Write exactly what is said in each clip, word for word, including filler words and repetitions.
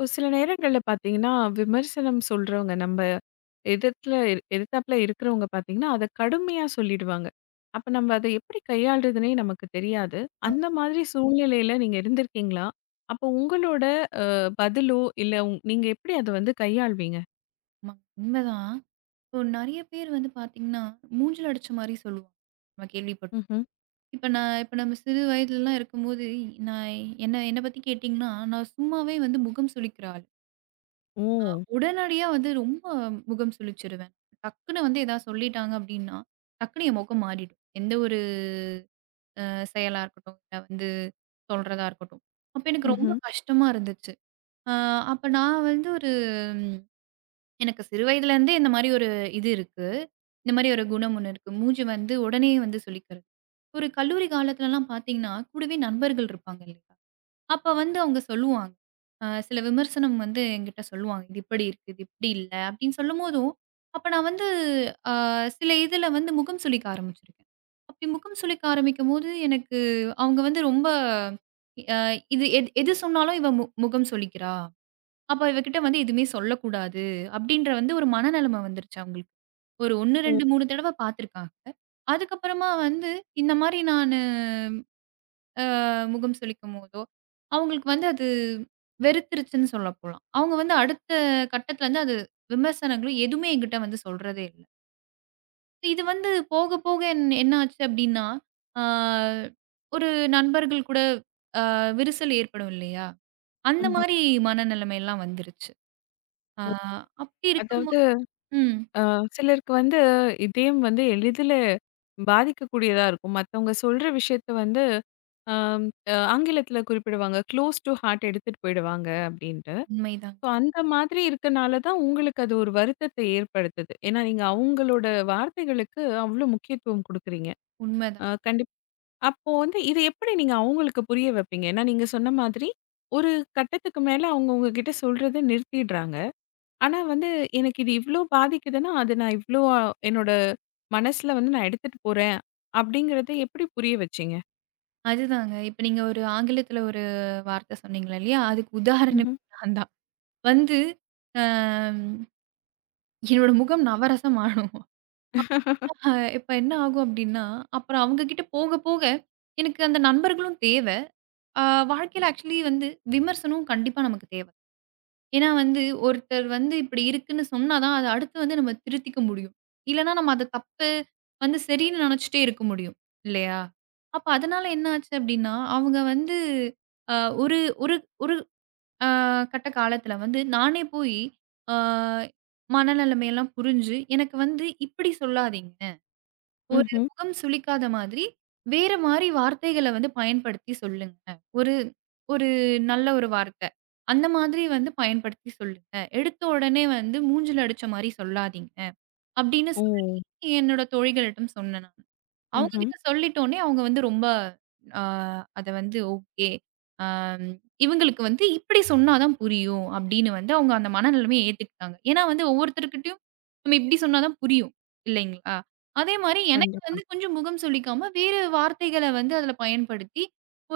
ஒரு சில நேரங்கள்ல பார்த்தீங்கன்னா, விமர்சனம் சொல்றவங்க நம்ம எதிர்த்துல இரு- எதிர்த்தாப்புல இருக்கிறவங்க பார்த்தீங்கன்னா, அத கடுமையா சொல்லிடுவாங்க. அப்ப நம்ம அத எப்படி கையாள்றதுன்னே நமக்கு தெரியாது. அந்த மாதிரி சூழ்நிலையில நீங்க இருந்திருக்கீங்களா? அப்போ உங்களோட அ பதிலோ, இல்ல உங் நீங்க எப்படி அத வந்து கையாள்வீங்க? ஆமா. உண்மதான். இப்போ நெறைய பேர் வந்து பார்த்தீங்கன்னா, மூஞ்சில அடிச்ச மாரி சொல்லுவாங்க. நம்ம கேள்விப்பட்டோம். ம்ஹ்ம். இப்ப நான் இப்ப நம்ம சிறு வயதுலலாம் இருக்கும்போது, நான் என்ன என்ன பத்தி கேட்டீங்கன்னா, நான் சும்மாவே வந்து முகம் சுளிக்கிற ஆள். ஓ! உடனடியா வந்து ரொம்ப முகம் சுளிச்சிருவேன். டக்குன்னு வந்து ஏதாவது சொல்லிட்டாங்க அப்டின்னா, டக்குன்னு என் முகம் மாறிடும். எந்த ஒரு அ செயலா இருக்கட்டும், இல்ல வந்து சொல்றதா இருக்கட்டும். அப்ப எனக்கு ம்ஹ்ம். ரொம்ப கஷ்டமா இருந்துச்சு. அ அப்ப நான் வந்து ஒரு எனக்கு சிறு வயதிலேருந்தே இந்த மாரி ஒரு இது இருக்கு. இந்த மாரி ஒரு குணம் ஒண்ணு இருக்கு. மூஞ்சி வந்து உடனே வந்து சுளிக்கிறது. ஒரு கல்லூரி காலத்துலலாம் பார்த்தீங்கன்னா, கூடவே நண்பர்கள் இருப்பாங்க இல்லையா? அப்ப வந்து அவங்க சொல்லுவாங்க. அ சில விமர்சனம் வந்து என்கிட்ட சொல்லுவாங்க. "இது இப்படி இருக்கு, இது இப்படி இல்ல" அப்படின்னு சொல்லும்போதும், அப்ப நான் வந்து அ சில இதில வந்து முகம் சுளிக்க ஆரம்பிச்சிருக்கேன். அப்படி முகம் சுளிக்க ஆரம்பிக்கும்போது எனக்கு அவங்க வந்து ரொம்ப அ இது எது எது சொன்னாலும் இவ மு முகம் சுளிக்கிறா. அப்ப இவகிட்ட வந்து எதுவுமே சொல்லக்கூடாது அப்படின்ற வந்து ஒரு மனநெலைமை வந்துருச்சு அவங்களுக்கு. ஒரு ஒன்று, ம். இரண்டு, மூன்று தடவ பார்த்துருக்காங்க. அதுக்கப்புறமா வந்து இந்த மாரி நானு அ முகம் சுளிக்கும்போதோ, அவங்களுக்கு வந்து அது வெறுத்துருச்சுன்னு சொல்லப்போலாம். அவங்க வந்து அடுத்த கட்டத்துல வந்து அது விமர்சனங்களும் எதுவுமே என்கிட்ட வந்து சொல்றதே இல்ல. இது வந்து போக போக என் என்ன ஆச்சு அப்படின்னா, ஆ ஒரு நண்பர்கள் கூட அ விரிசல் ஏற்படும் இல்லையா? அந்த மாரி மனநிலைமைலாம் வந்துருச்சு. ஆ ம். அப்படி அதாவது இருக்கும்போது ம். அ சிலருக்கு வந்து இதயம் வந்து எளிதில பாதிக்கக்கூடியதா இருக்கும். மத்தவங்க சொல்ற விஷயத்த வந்து அம் அ ஆங்கிலத்தில குறிப்பிடுவாங்க. "க்ளோஸ் டூ ஹார்ட்" எடுத்துட்டு போயிடுவாங்க அப்படின்ட்டு. உண்மைதான், ஸோ அந்த மாதிரி இருக்கனால தான் உங்களுக்கு அது ஒரு வருத்தத்தை ஏற்படுத்துது. ஏன்னா நீங்க அவங்களோட வார்த்தைகளுக்கு அவ்ளோ முக்கியத்துவம் குடுக்குறீங்க. உண்மைதான். அ கண்டிப் அப்போ வந்து இது எப்படி நீங்க அவங்களுக்கு புரிய வைப்பீங்க? ஏன்னா நீங்க சொன்ன மாதிரி ஒரு கட்டத்துக்கு மேல அவங்க உங்ககிட்ட சொல்றத நிறுத்திடுறாங்க. ஆனா வந்து, எனக்கு இது இவ்ளோ பாதிக்குதுன்னா, அது நான் இவ்ளோ அஹ், என்னோட மனசுல வந்து நான் எடுத்துட்டு போறேன், அப்படிங்கிறத எப்படி புரிய வச்சீங்க? அதுதாங்க. இப்ப நீங்க ஒரு ஆங்கிலத்துல ஒரு வார்த்தை சொன்னீங்க இல்லையா? அதுக்கு உதாரணமே ம்ஹ்ம். நான் தான். வந்து அ என்னோட முகம் நவரசம் ஆனும். என்ன ஆ- இப்ப என்ன ஆகும் அப்படின்னா, அப்புறம் அவங்க கிட்ட போக போக எனக்கு அந்த நண்பர்களும் தேவை. அ வாழ்க்கையில ஆக்சுவலி வந்து விமர்சனம் கண்டிப்பா நமக்கு தேவை. ஏன்னா வந்து, ஒருத்தர் வந்து இப்படி இருக்குன்னு சொன்னா தான், அத அடுத்து வந்து நம்ம திருத்திக்க முடியும். இல்லன்னா நம்ம அத தப்பு வந்து சரின்னு நெனச்சுட்டே இருக்க முடியும். இல்லையா? அப்ப அதனால என்ன ஆச்சு அப்படின்னா, அவங்க வந்து அ ஒரு ஒரு ஒரு அ கட்ட காலத்துல வந்து நானே போயி, அ மனநிலைமையெல்லாம் புரிஞ்சு, எனக்கு வந்து இப்படி சொல்லாதீங்க. ஒரு ம்ஹ்ம். முகம் சுளிக்காத மாதிரி, வேற மாரி வார்த்தைகள வந்து பயன்படுத்தி சொல்லுங்க. ஒரு ஒரு நல்ல ஒரு வார்த்தை. அந்த மாதிரி வந்து பயன்படுத்தி சொல்லுங்க. எடுத்த உடனே வந்து மூஞ்சில அடிச்ச மாரி சொல்லாதீங்க. அப்படின்னு ஓ! சொல்லி என்னோட தோழிகளிடம் சொன்னேன் நான். அவங்க ம்ஹ்ம். கிட்ட சொல்லிட்டோனே, அவங்க வந்து ரொம்ப ஆ அத வந்து ஓகே. ஆ இவங்களுக்கு வந்து இப்படி சொன்னா தான் புரியும் அப்படின்னு வந்து அவங்க அந்த மனநிலைமைய ஏத்துக்கிட்டாங்க. ஏன்னா வந்து ஒவ்வொருத்தர்கிட்டயும் நம்ம இப்படி சொன்னா தான் புரியும். இல்லைங்களா? அதே மாரி எனக்கு கண்டிப்பா. வந்து கொஞ்சம் முகம் சுளிக்காம வேறு வார்த்தைகள வந்து அதுல பயன்படுத்தி,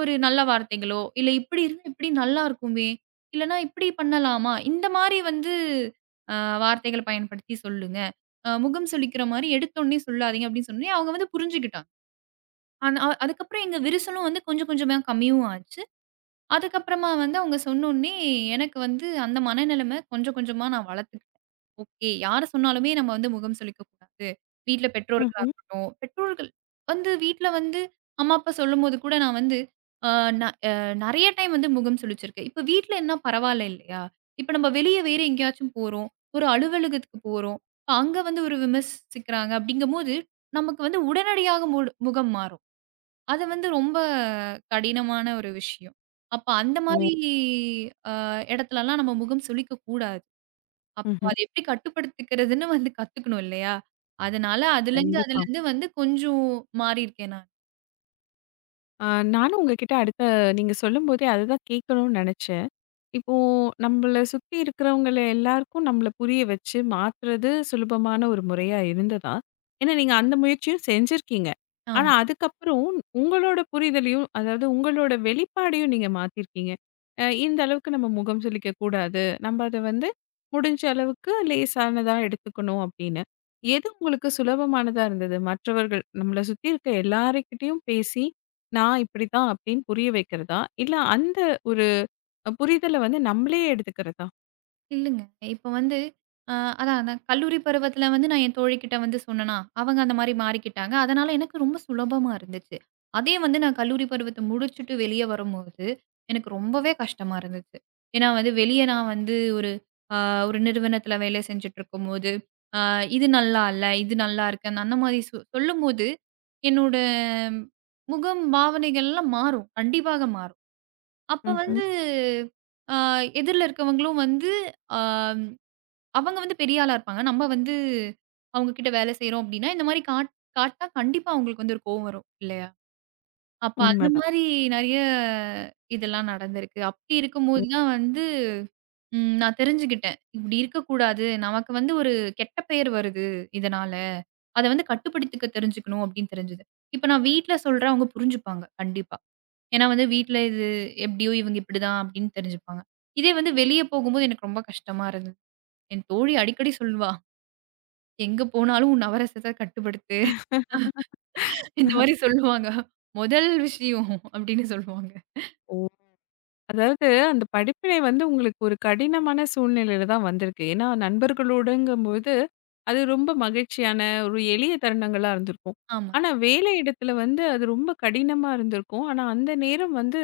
ஒரு நல்ல வார்த்தைகளோ, இல்ல இப்படி இருந்தா இப்படி நல்லாருக்குமே, இல்லன்னா இப்படி பண்ணலாமா? இந்த மாரி வந்து ஆ வார்த்தைகள பயன்படுத்தி சொல்லுங்க. அ முகம் சுளிக்கிற மாரி எடுத்தோனே சொல்லாதீங்க அப்படின்னு சொன்னோனே, அவங்க வந்து புரிஞ்சுக்கிட்டாங்க. ஆனா அ அதுக்கப்புறம் எங்க விரிசலும் வந்து கொஞ்சம் கொஞ்சமா கம்மியும் ஆச்சு. அதுக்கப்புறமா வந்து அவங்க சொன்னோனே, எனக்கு வந்து அந்த மனநிலைமை கொஞ்சம் கொஞ்சமா நான் வளர்த்துக்கிட்டேன். ஓகே, யார சொன்னாலுமே நம்ம வந்து முகம் சுளிக்கக் கூடாது. வீட்ல பெற்றோர்களா ம்ஹ்ம். இருக்கட்டும், பெற்றோர்கள் வந்து வீட்ல வந்து அம்மா, அப்பா சொல்லும்போது கூட நான் வந்து அ ந அ நெறைய டைம் வந்து முகம் சுளிச்சிருக்கேன். இப்ப வீட்லன்னா பரவால்ல இல்லையா? இப்ப நம்ம வெளிய வேற எங்கேயாச்சும் போறோம். ஒரு அலுவலகத்துக்கு போறோம். இப்ப அங்க வந்து ஒரு விமர்சிக்கிறாங்க அப்படிங்கும்போது, நமக்கு வந்து உடனடியாக முடு முகம் மாறும். அது வந்து ரொம்ப கடினமான ஒரு விஷயம். அப்ப அந்த மாரி ஓ! அ இடத்துலலாம் நம்ம முகம் சுளிக்கக் கூடாது. அப்போ ம்ஹ்ம். அத எப்படி கட்டுப்படுத்திக்கிறதுன்னு வந்து கத்துக்கணும் இல்லையா? அதனால அதுலருந்து கண்டிப்பா. அதுலருந்து வந்து கொஞ்சம் மாறியிருக்கேன் நான். அ நானும் உங்ககிட்ட அடுத்த நீங்க சொல்லும்போதே அதுதான் கேட்கணும்னு நெனச்சேன். இப்போ நம்மள சுத்தி இருக்கிறவங்கள எல்லாருக்கும் நம்மள புரிய வச்சு மாத்துறது சுலபமான ஒரு முறையா இருந்ததா? ஏன்னா நீங்க அந்த முயற்சியும் செஞ்சிருக்கீங்க. ஆனா ஆமா. அதுக்கப்புறம் உங்களோட புரிதலையும், அதாவது உங்களோட வெளிப்பாடையும் நீங்க மாத்திருக்கீங்க. அ இந்த அளவுக்கு நம்ம முகம் சுளிக்கக் கூடாது. நம்ம அத வந்து முடிஞ்ச அளவுக்கு லேசானதா எடுத்துக்கணும் அப்படின்னு. எது உங்களுக்கு சுலபமானதா இருந்தது? மற்றவர்கள் நம்மள சுத்தி இருக்க எல்லார்கிட்டயும் பேசி, நான் இப்படித்தான் அப்படின்னு புரிய வைக்கிறதா? இல்ல அந்த அ புரிதல வந்து நம்மளே எடுத்துக்கிறதா? இல்லங்க. இப்ப வந்து அ அதான் நான் கல்லூரி பருவத்தில வந்து நான் என் தோழிகிட்ட வந்து சொன்னேனா, அவங்க அந்த மாரி மாறிக்கிட்டாங்க. அதனால எனக்கு ரொம்ப சுலபமா இருந்துச்சு. அதே வந்து நான் கல்லூரி பருவத்த முடிச்சுட்டு வெளிய வரும்போது, எனக்கு ரொம்பவே கஷ்டமா இருந்துச்சு. ஏன்னா வந்து வெளிய நான் வந்து ஒரு அ ஒரு நிறுவனத்தில வேலை செஞ்சுட்டுருக்கும்போது, அ இது நல்லா இல்ல, இது நல்லா இருக்கு. அந்த மாரி சொ சொல்லும்போது, என்னோட முகம், பாவனைகள்லாம் மாறும். கண்டிப்பாக மாறும். அப்ப ம்ஹ்ம். வந்து அ எதிர்ல இருக்கவங்களும் வந்து அ அவங்க வந்து பெரிய ஆளா இருப்பாங்க. நம்ம வந்து அவங்க கிட்ட வேலை செய்றோம் அப்டின்னா, இந்த மாரி காட் காட்னா கண்டிப்பா அவங்களுக்கு வந்து ஒரு கோவம் வரும் இல்லையா? அப்ப அந்த உண்மதான். மாரி நெறைய இதெல்லாம் நடந்திருக்கு. அப்டி ஓ! இருக்கும்போது தான் வந்து ம் நான் தெரிஞ்சுகிட்டேன். இப்டி இருக்கக்கூடாது. நமக்கு வந்து ஒரு கெட்ட பெயர் வருது இதனால. அத வந்து கட்டுப்படுத்திக்க தெரிஞ்சுக்கணும் அப்டின்னு தெரிஞ்சது. இப்ப நான் வீட்ல சொல்றேன் அவங்க புரிஞ்சுப்பாங்க கண்டிப்பா. ஏன்னா வந்து வீட்ல இது எப்படியோ இவங்க இப்படிதான் அப்படின்னு தெரிஞ்சுப்பாங்க. இதே வந்து வெளிய போகும்போது எனக்கு ரொம்ப கஷ்டமா இருந்தது. என் தோழி அடிக்கடி சொல்லுவா, "எங்க போனாலும் உன் நவரசத்த கட்டுப்படுத்து." இந்த மாரி சொல்லுவாங்க. "முதல் விஷயம்" அப்படின்னு சொல்லுவாங்க. ஓ! அதாவது அந்த படிப்பினை வந்து உங்களுக்கு ஒரு கடினமான சூழ்நிலையில தான் வந்திருக்கு. ஏன்னா நண்பர்களோடங்கும்போது, அது ரொம்ப மகிழ்ச்சியான ஒரு எளிய தருணங்களா இருந்திருக்கும். ஆமா. ஆனா வேலை இடத்துல வந்து அது ரொம்ப கடினமா இருந்திருக்கும். ஆனா அந்த நேரம் வந்து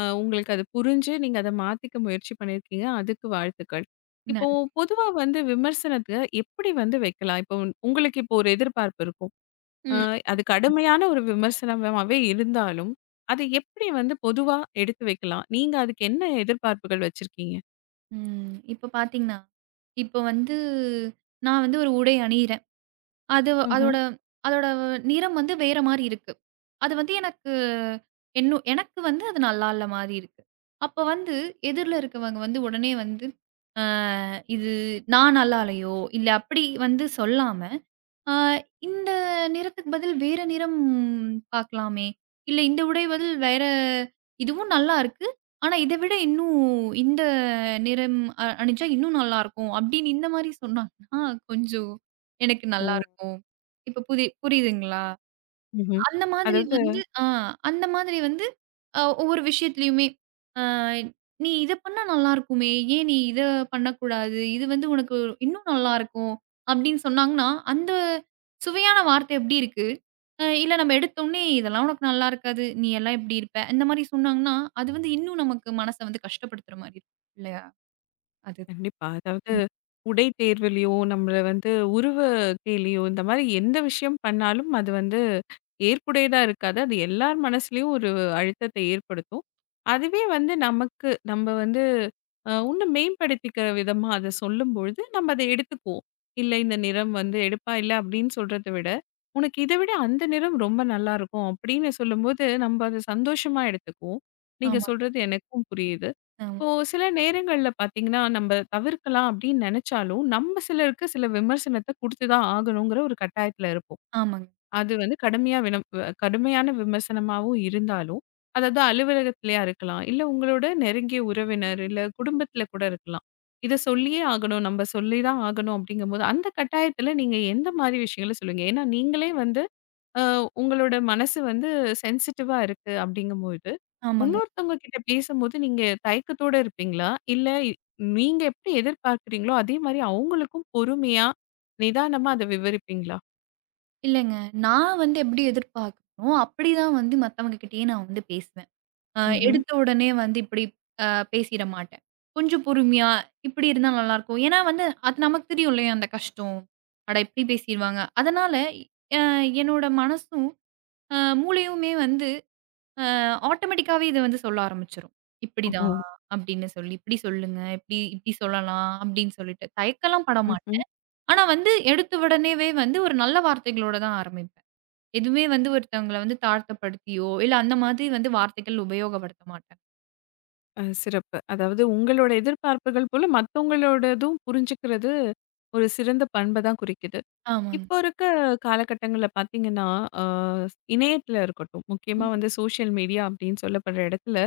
அ உங்களுக்கு அது புரிஞ்சு நீங்க அத மாத்திக்க முயற்சி பண்ணியிருக்கீங்க. அதுக்கு வாழ்த்துக்கள். இப்போ நன்றி. பொதுவா வந்து விமர்சனத்த எப்படி வந்து வைக்கலாம்? இப்போ உங்களுக்கு இப்போ ஒரு எதிர்பார்ப்பு இருக்கும். அ ம். அது கடுமையான ஒரு விமர்சனமாவே இருந்தாலும், அது எப்படி வந்து பொதுவா எடுத்து வைக்கலாம்? நீங்க அதுக்கு என்ன எதிர்பார்ப்புகள் வச்சிருக்கீங்க? ம். இப்ப பார்த்தீங்கன்னா, இப்ப வந்து நான் வந்து ஒரு உடை அணியிறேன். அது ம்ஹ்ம். அதோட அதோட நிறம் வந்து வேற மாரி இருக்கு. அது வந்து எனக்கு என்னு எனக்கு வந்து அது நல்லா இல்ல மாரி இருக்கு. அப்ப வந்து எதிர்ல இருக்கவங்க வந்து உடனே வந்து, "அ இது நான் நல்லா இல்லையோ?" இல்ல அப்படி வந்து சொல்லாம, "அ இந்த நிறத்துக்கு பதில் வேற நிறம் பாக்கலாமே! இல்ல இந்த உடை பதில் வேற இதுவும் நல்லா இருக்கு. ஆனா இத விட இன்னும் இந்த நிறம் அ அணிஞ்சா இன்னும் நல்லாருக்கும்." அப்படின்னு இந்த மாரி சொன்னாங்கன்னா, கொஞ்சம் எனக்கு ஓ! நல்லாருக்கும். இப்ப புதி புரியுதுங்களா? ம்ஹ்ம். அந்த மாதிரி அதாவது வந்து ஆ அந்த மாதிரி வந்து அ ஒவ்வொரு விஷயத்துலயுமே, அ "நீ இத பண்ணா நல்லாருக்குமே, ஏன் நீ இத பண்ணக்கூடாது? இது வந்து உனக்கு இன்னும் நல்லாருக்கும்." அப்படின்னு சொன்னாங்கன்னா, அந்த சுவையான வார்த்தை எப்படி இருக்கு? அ இல்ல நம்ம எடுத்தோனே, "இதெல்லாம் உனக்கு நல்லா இருக்காது. நீ எல்லாம் இப்படி இருப்ப." இந்த மாரி சொன்னாங்கன்னா, அது வந்து இன்னும் நமக்கு மனச வந்து கஷ்டப்படுத்துற மாரி இருக்கும். இல்லையா? அது. கண்டிப்பா. அதாவது ம். உடை தேர்வுலயோ, நம்மள வந்து உருவ கேலியோ, இந்த மாரி எந்த விஷயம் பண்ணாலும் அது வந்து ஏற்புடையதா இருக்காது. அது எல்லார் மனசுலயும் ஒரு அழுத்தத்தை ஏற்படுத்தும். அதுவே வந்து நமக்கு நம்ம வந்து அ இன்னும் மேம்படுத்திக்கிற விதமா அத சொல்லும்பொழுது, நம்ம அத எடுத்துக்குவோம். "இல்ல இந்த நிறம் வந்து எடுப்பா இல்ல" அப்படின்னு சொல்றத விட, "உனக்கு இத விட அந்த நிறம் ரொம்ப நல்லாருக்கும்" அப்படின்னு சொல்லும்போது, நம்ம அத சந்தோஷமா எடுத்துக்குவோம். நீங்க ஆமாங்க. சொல்றது எனக்கும் புரியுது. ஆமா. இப்போ சில நேரங்கள்ல பார்த்தீங்கன்னா, நம்ம தவிர்க்கலாம் அப்படின்னு நெனைச்சாலும், நம்ம சிலருக்கு சில விமர்சனத்த குடுத்து தான் ஆகணுங்கிற ஒரு கட்டாயத்துல இருப்போம். ஆமாங்க. அது வந்து கடுமையா வினம் வ கடுமையான விமர்சனமாவும் இருந்தாலும், அதாவது அலுவலகத்திலயா இருக்கலாம், இல்ல உங்களோட நெருங்கிய உறவினர், இல்ல குடும்பத்துல கூட இருக்கலாம். இத சொல்லியே ஆகணும், நம்ம சொல்லி தான் ஆகணும் அப்படிங்கும்போது, அந்த கட்டாயத்துல நீங்க எந்த மாரி விஷயங்கள சொல்லுவீங்க? ஏன்னா நீங்களே வந்து அ உங்களோட மனசு வந்து சென்சிட்டிவா இருக்கு அப்படிங்கும்போது ஆமாங்க. இன்னொருத்தவங்க கிட்ட பேசும்போது நீங்க தயக்கத்தோட இருப்பீங்களா? இல்ல இ- நீங்க எப்படி எதிர்பார்க்கிறீங்களோ, அதே மாரி அவங்களுக்கும் பொறுமையா, நிதானமா அத விவரிப்பீங்களா? இல்லங்க. நான் வந்து எப்படி எதிர்பார்க்கறனோ, அப்படிதான் வந்து மத்தவங்க கிட்டயே நான் வந்து பேசுவேன். அ ம்ஹ்ம். எடுத்த உடனே வந்து இப்படி அ பேசிற மாட்டேன். கொஞ்சம் பொறுமையா, இப்படி இருந்தா நல்லாயிருக்கும். ஏன்னா வந்து அது நமக்கு தெரியும் இல்லையா அந்த கஷ்டம். அட இப்படி பேசிருவாங்க. அதனால அ என்னோட மனசும், அ மூளையுமே வந்து அ ஆட்டோமேட்டிக்காவே இத வந்து சொல்ல ஆரம்பிச்சுரும். ஓஹோ! இப்படிதான் அப்படின்னு சொல்லி, இப்படி சொல்லுங்க, இப்படி இப்படி சொல்லலாம் அப்படின்னு சொல்லிட்டு. தயக்கலாம் பட ம்ஹ்ம். மாட்டேன். ஆனா வந்து எடுத்த உடனேவே வந்து ஒரு நல்ல வார்த்தைகளோட தான் ஆரம்பிப்பேன். எதுவுமே வந்து ஒருத்தவங்கள வந்து தாழ்த்தப்படுத்தியோ, இல்ல அந்த மாதிரி வந்து வார்த்தைகள் உபயோகப்படுத்த மாட்டேன். அ சிறப்பு. அதாவது உங்களோட எதிர்பார்ப்புகள் போல மத்தவங்களோடதும் புரிஞ்சுக்கிறது ஒரு சிறந்த பண்ப தான் குறிக்குது. ஆமாங்க. இப்போ இருக்க காலகட்டங்கள்ல பார்த்தீங்கன்னா, அ இணையத்துல இருக்கட்டும், முக்கியமா ம். வந்து சோஷியல் மீடியா அப்படின்னு சொல்லப்படுற இடத்துல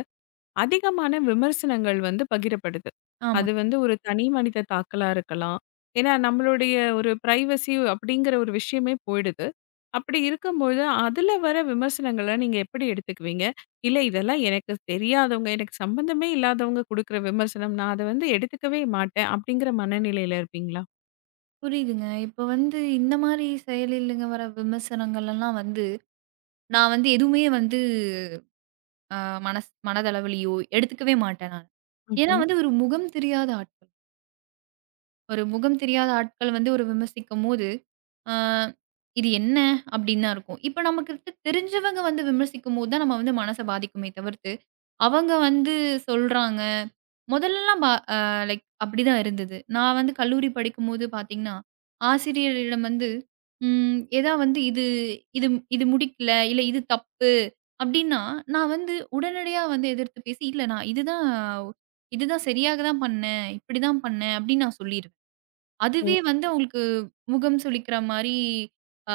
அதிகமான விமர்சனங்கள் வந்து பகிரப்படுது. ஆமா. அது வந்து ஒரு தனி மனித தாக்கலா இருக்கலாம். ஏன்னா, நம்மளுடைய ஒரு பிரைவசி அப்படிங்கிற ஒரு விஷயமே போயிடுது. அப்படி இருக்கும்போது, அதுல வர விமர்சனங்கள நீங்க எப்படி எடுத்துக்குவீங்க? இல்ல இதெல்லாம் எனக்கு தெரியாதவங்க, எனக்கு சம்பந்தமே இல்லாதவங்க குடுக்குற விமர்சனம். நான் அத வந்து எடுத்துக்கவே மாட்டேன். அப்படிங்கிற மனநிலையில இருப்பீங்களா? புரியுதுங்க. இப்ப வந்து இந்த மாரி செயலிலங்க வர விமர்சனங்கள் எல்லாம் வந்து, நான் வந்து எதுவுமே வந்து அ மனஸ் மனதளவிலயோ எடுத்துக்கவே மாட்டேன் நான். ஏன்னா ம்ஹ்ம். வந்து ஒரு முகம் தெரியாத ஆட்கள். ஒரு முகம் தெரியாத ஆட்கள் வந்து ஒரு விமர்சிக்கும்போது, அ "இது என்ன?" அப்படின்னு தான் இருக்கும். இப்ப நமக்கு தெரிஞ்சவங்க வந்து விமர்சிக்கும்போது தான் நம்ம வந்து மனச பாதிக்குமே தவிர்த்து அவங்க வந்து சொல்றாங்க. முதல்லலாம் ப அ லைக் அப்படிதான் இருந்தது. நான் வந்து கல்லூரி படிக்கும்போது பார்த்தீங்கன்னா, ஆசிரியரிடம் வந்து ம் ஏதா வந்து இது இது இது முடிக்கல, இல்ல இது தப்பு அப்படின்னா, நான் வந்து உடனடியா வந்து எதிர்த்து பேசி, "இல்ல நான் இதுதான் இதுதான் சரியாக தான் பண்ணேன். இப்படிதான் பண்ணேன்" அப்படின்னு நான் சொல்லிருவேன். ஓ! அதுவே வந்து அவங்களுக்கு முகம் சுளிக்கிற மாரி அ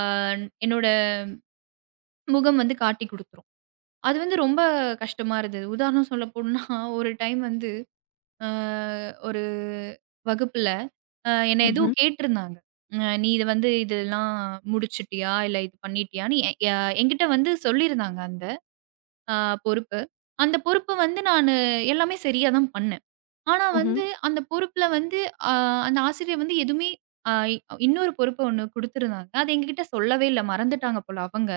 என்னோட முகம் வந்து காட்டிக் குடுத்துரும். அது வந்து ரொம்ப கஷ்டமா இருந்தது. உதாரணம் சொல்ல போணும்னா, ஒரு டைம் வந்து அ ஒரு வகுப்புல அ என்ன ஏதோ ம்ஹ்ம். கேட்டிருந்தாங்க. அ "நீ இது வந்து இதெல்லாம் முடிச்சுட்டியா? இல்ல இது பண்ணிட்டியான்னு" எ எ என்கிட்ட வந்து சொல்லியிருந்தாங்க அந்த அ பொறுப்பு. அந்த பொறுப்பு வந்து நானு எல்லாமே சரியா தான் பண்ணேன். ஆனா ம்ஹ்ம். வந்து அந்த பொறுப்புல வந்து அ அந்த ஆசிரியர் வந்து எதுவுமே அ இன்னொரு பொறுப்பு ஒண்ணு குடுத்துருந்தாங்க. அது எங்ககிட்ட சொல்லவே இல்ல. மறந்துட்டாங்க போல அவங்க.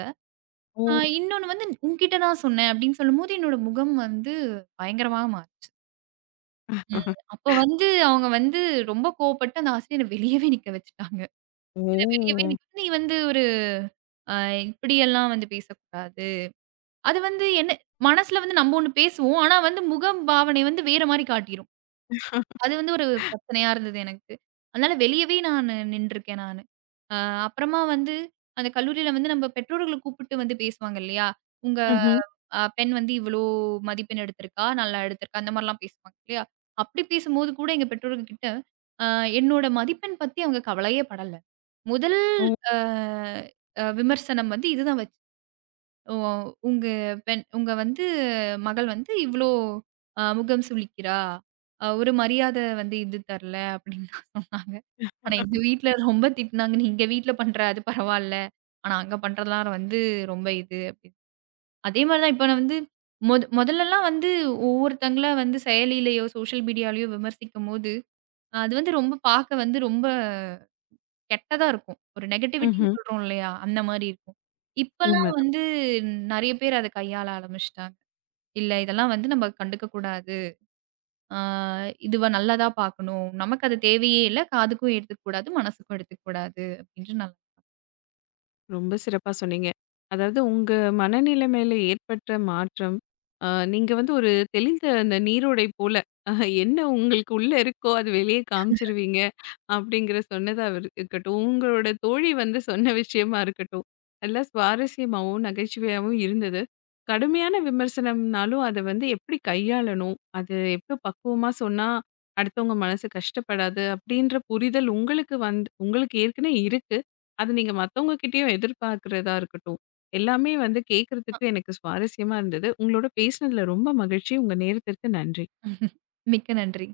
அ ஓ! இன்னொன்னு வந்து "உன்கிட்ட தான் சொன்னேன்" அப்படின்னு சொல்லும்போது, என்னோட முகம் வந்து பயங்கரமா மாறுச்சு. ம். அப்ப வந்து அவங்க வந்து ரொம்ப கோவப்பட்டு அந்த ஆசிரியர வெளியவே நிக்க வச்சுட்டாங்க. ஓ! என்ன வெளியவே ஓ! நிக்க "நீ வந்து ஒரு அ இப்படியெல்லாம் வந்து பேசக்கூடாது." அது வந்து என்ன மனசுல வந்து நம்ம ஒண்ணு பேசுவோம். ஆனா வந்து முகம் பாவனை வந்து வேற மாரி காட்டிரும். அது வந்து ஒரு பிரச்சனையா இருந்தது எனக்கு. அதனால வெளியவே நானு நின்றுருக்கேன் நானு. அ அப்புறமா வந்து அந்த கல்லூரியில வந்து நம்ம பெற்றோர்கள கூப்பிட்டு வந்து பேசுவாங்க இல்லையா? உங்க ம்ஹ்ம். அ பெண் வந்து இவ்வளோ மதிப்பெண் எடுத்திருக்கா, நல்லா எடுத்திருக்கா அந்த மாரிலாம் பேசுவாங்க இல்லையா? அப்படி பேசும்போது கூட எங்க பெற்றோர்கள் கிட்ட அ என்னோட மதிப்பெண் பத்தி அவங்க கவலையே படல. முதல் ஓ! அ அ விமர்சனம் வந்து இதுதான் வச்சாங்க. ஓ! உங்க பெண் உங்க வந்து மகள் வந்து இவ்ளோ அ முகம் சுளிக்கிறா. அ ஒரு மரியாத வந்து இது தரல அப்டின்னு தான் சொன்னாங்க. ஆனா எங்க வீட்ல ரொம்ப திட்டுனாங்க. நீ இங்க வீட்ல பண்ற அது பரவால்ல. ஆனா அங்க பண்றதெல்லாம் வந்து ரொம்ப இது அப்டின்னு. அதே மாரி தான் இப்ப நான் வந்து மொத மொதலலாம் வந்து ஒவ்வொருத்தங்கள வந்து செயலிலயோ, சோஷியல் மீடியாலயோ விமர்சிக்கும்போது, அது வந்து ரொம்ப பார்க்க வந்து ரொம்ப கெட்டதா இருக்கும். ஒரு நெகட்டிவிட்டின்னு ம்ஹ்ம். சொல்றோம் இல்லையா? அந்த மாரி இருக்கும். இப்பலாம் உண்ம வந்து நெறைய பேர் அத கையாள ஆரம்பிச்சுட்டாங்க. இல்ல இதெல்லாம் வந்து நம்ம கண்டுக்க கூடாது. ஆ இதுவ நல்லதா பார்க்கணும். நமக்கு அது தேவையே இல்ல. காதுக்கும் எடுத்துக்க கூடாது, மனசுக்கும் எடுத்துக்க கூடாது. அப்படின்ற நான் ரொம்ப சிறப்பா சொன்னீங்க. அதாவது உங்க மனநிலை மேல ஏற்பட்ட மாற்றம், அ நீங்க வந்து ஒரு தெளிந்த அந்த நீரோடை போல, ஆஹ், என்ன உங்களுக்கு உள்ள இருக்கோ அது வெளியே காமிச்சிருவீங்க, அப்படிங்கிற சொன்னதா இரு இருக்கட்டும், உங்களோட தோழி வந்து சொன்ன விஷயமா இருக்கட்டும், நல்லா சுவாரஸ்யமாவும், நகைச்சுவையாவும் இருந்தது. கடுமையான விமர்சனம்னாலும் அத வந்து எப்படி கையாளணும், அது எவ்ளோ பக்குவமா சொன்னா அடுத்தவங்க மனசு கஷ்டப்படாது, அப்படின்ற புரிதல் உங்களுக்கு வந்து உங்களுக்கு ஏற்கனவே இருக்கு. அது நீங்க மத்தவங்க கிட்டயும் எதிர்பார்க்கிறதா இருக்கட்டும். எல்லாமே வந்து கேட்கறதுக்கு எனக்கு சுவாரஸ்யமா இருந்தது. உங்களோட பேசினதுல ரொம்ப மகிழ்ச்சி. உங்க நேரத்திற்கு நன்றி. மிக்க நன்றி.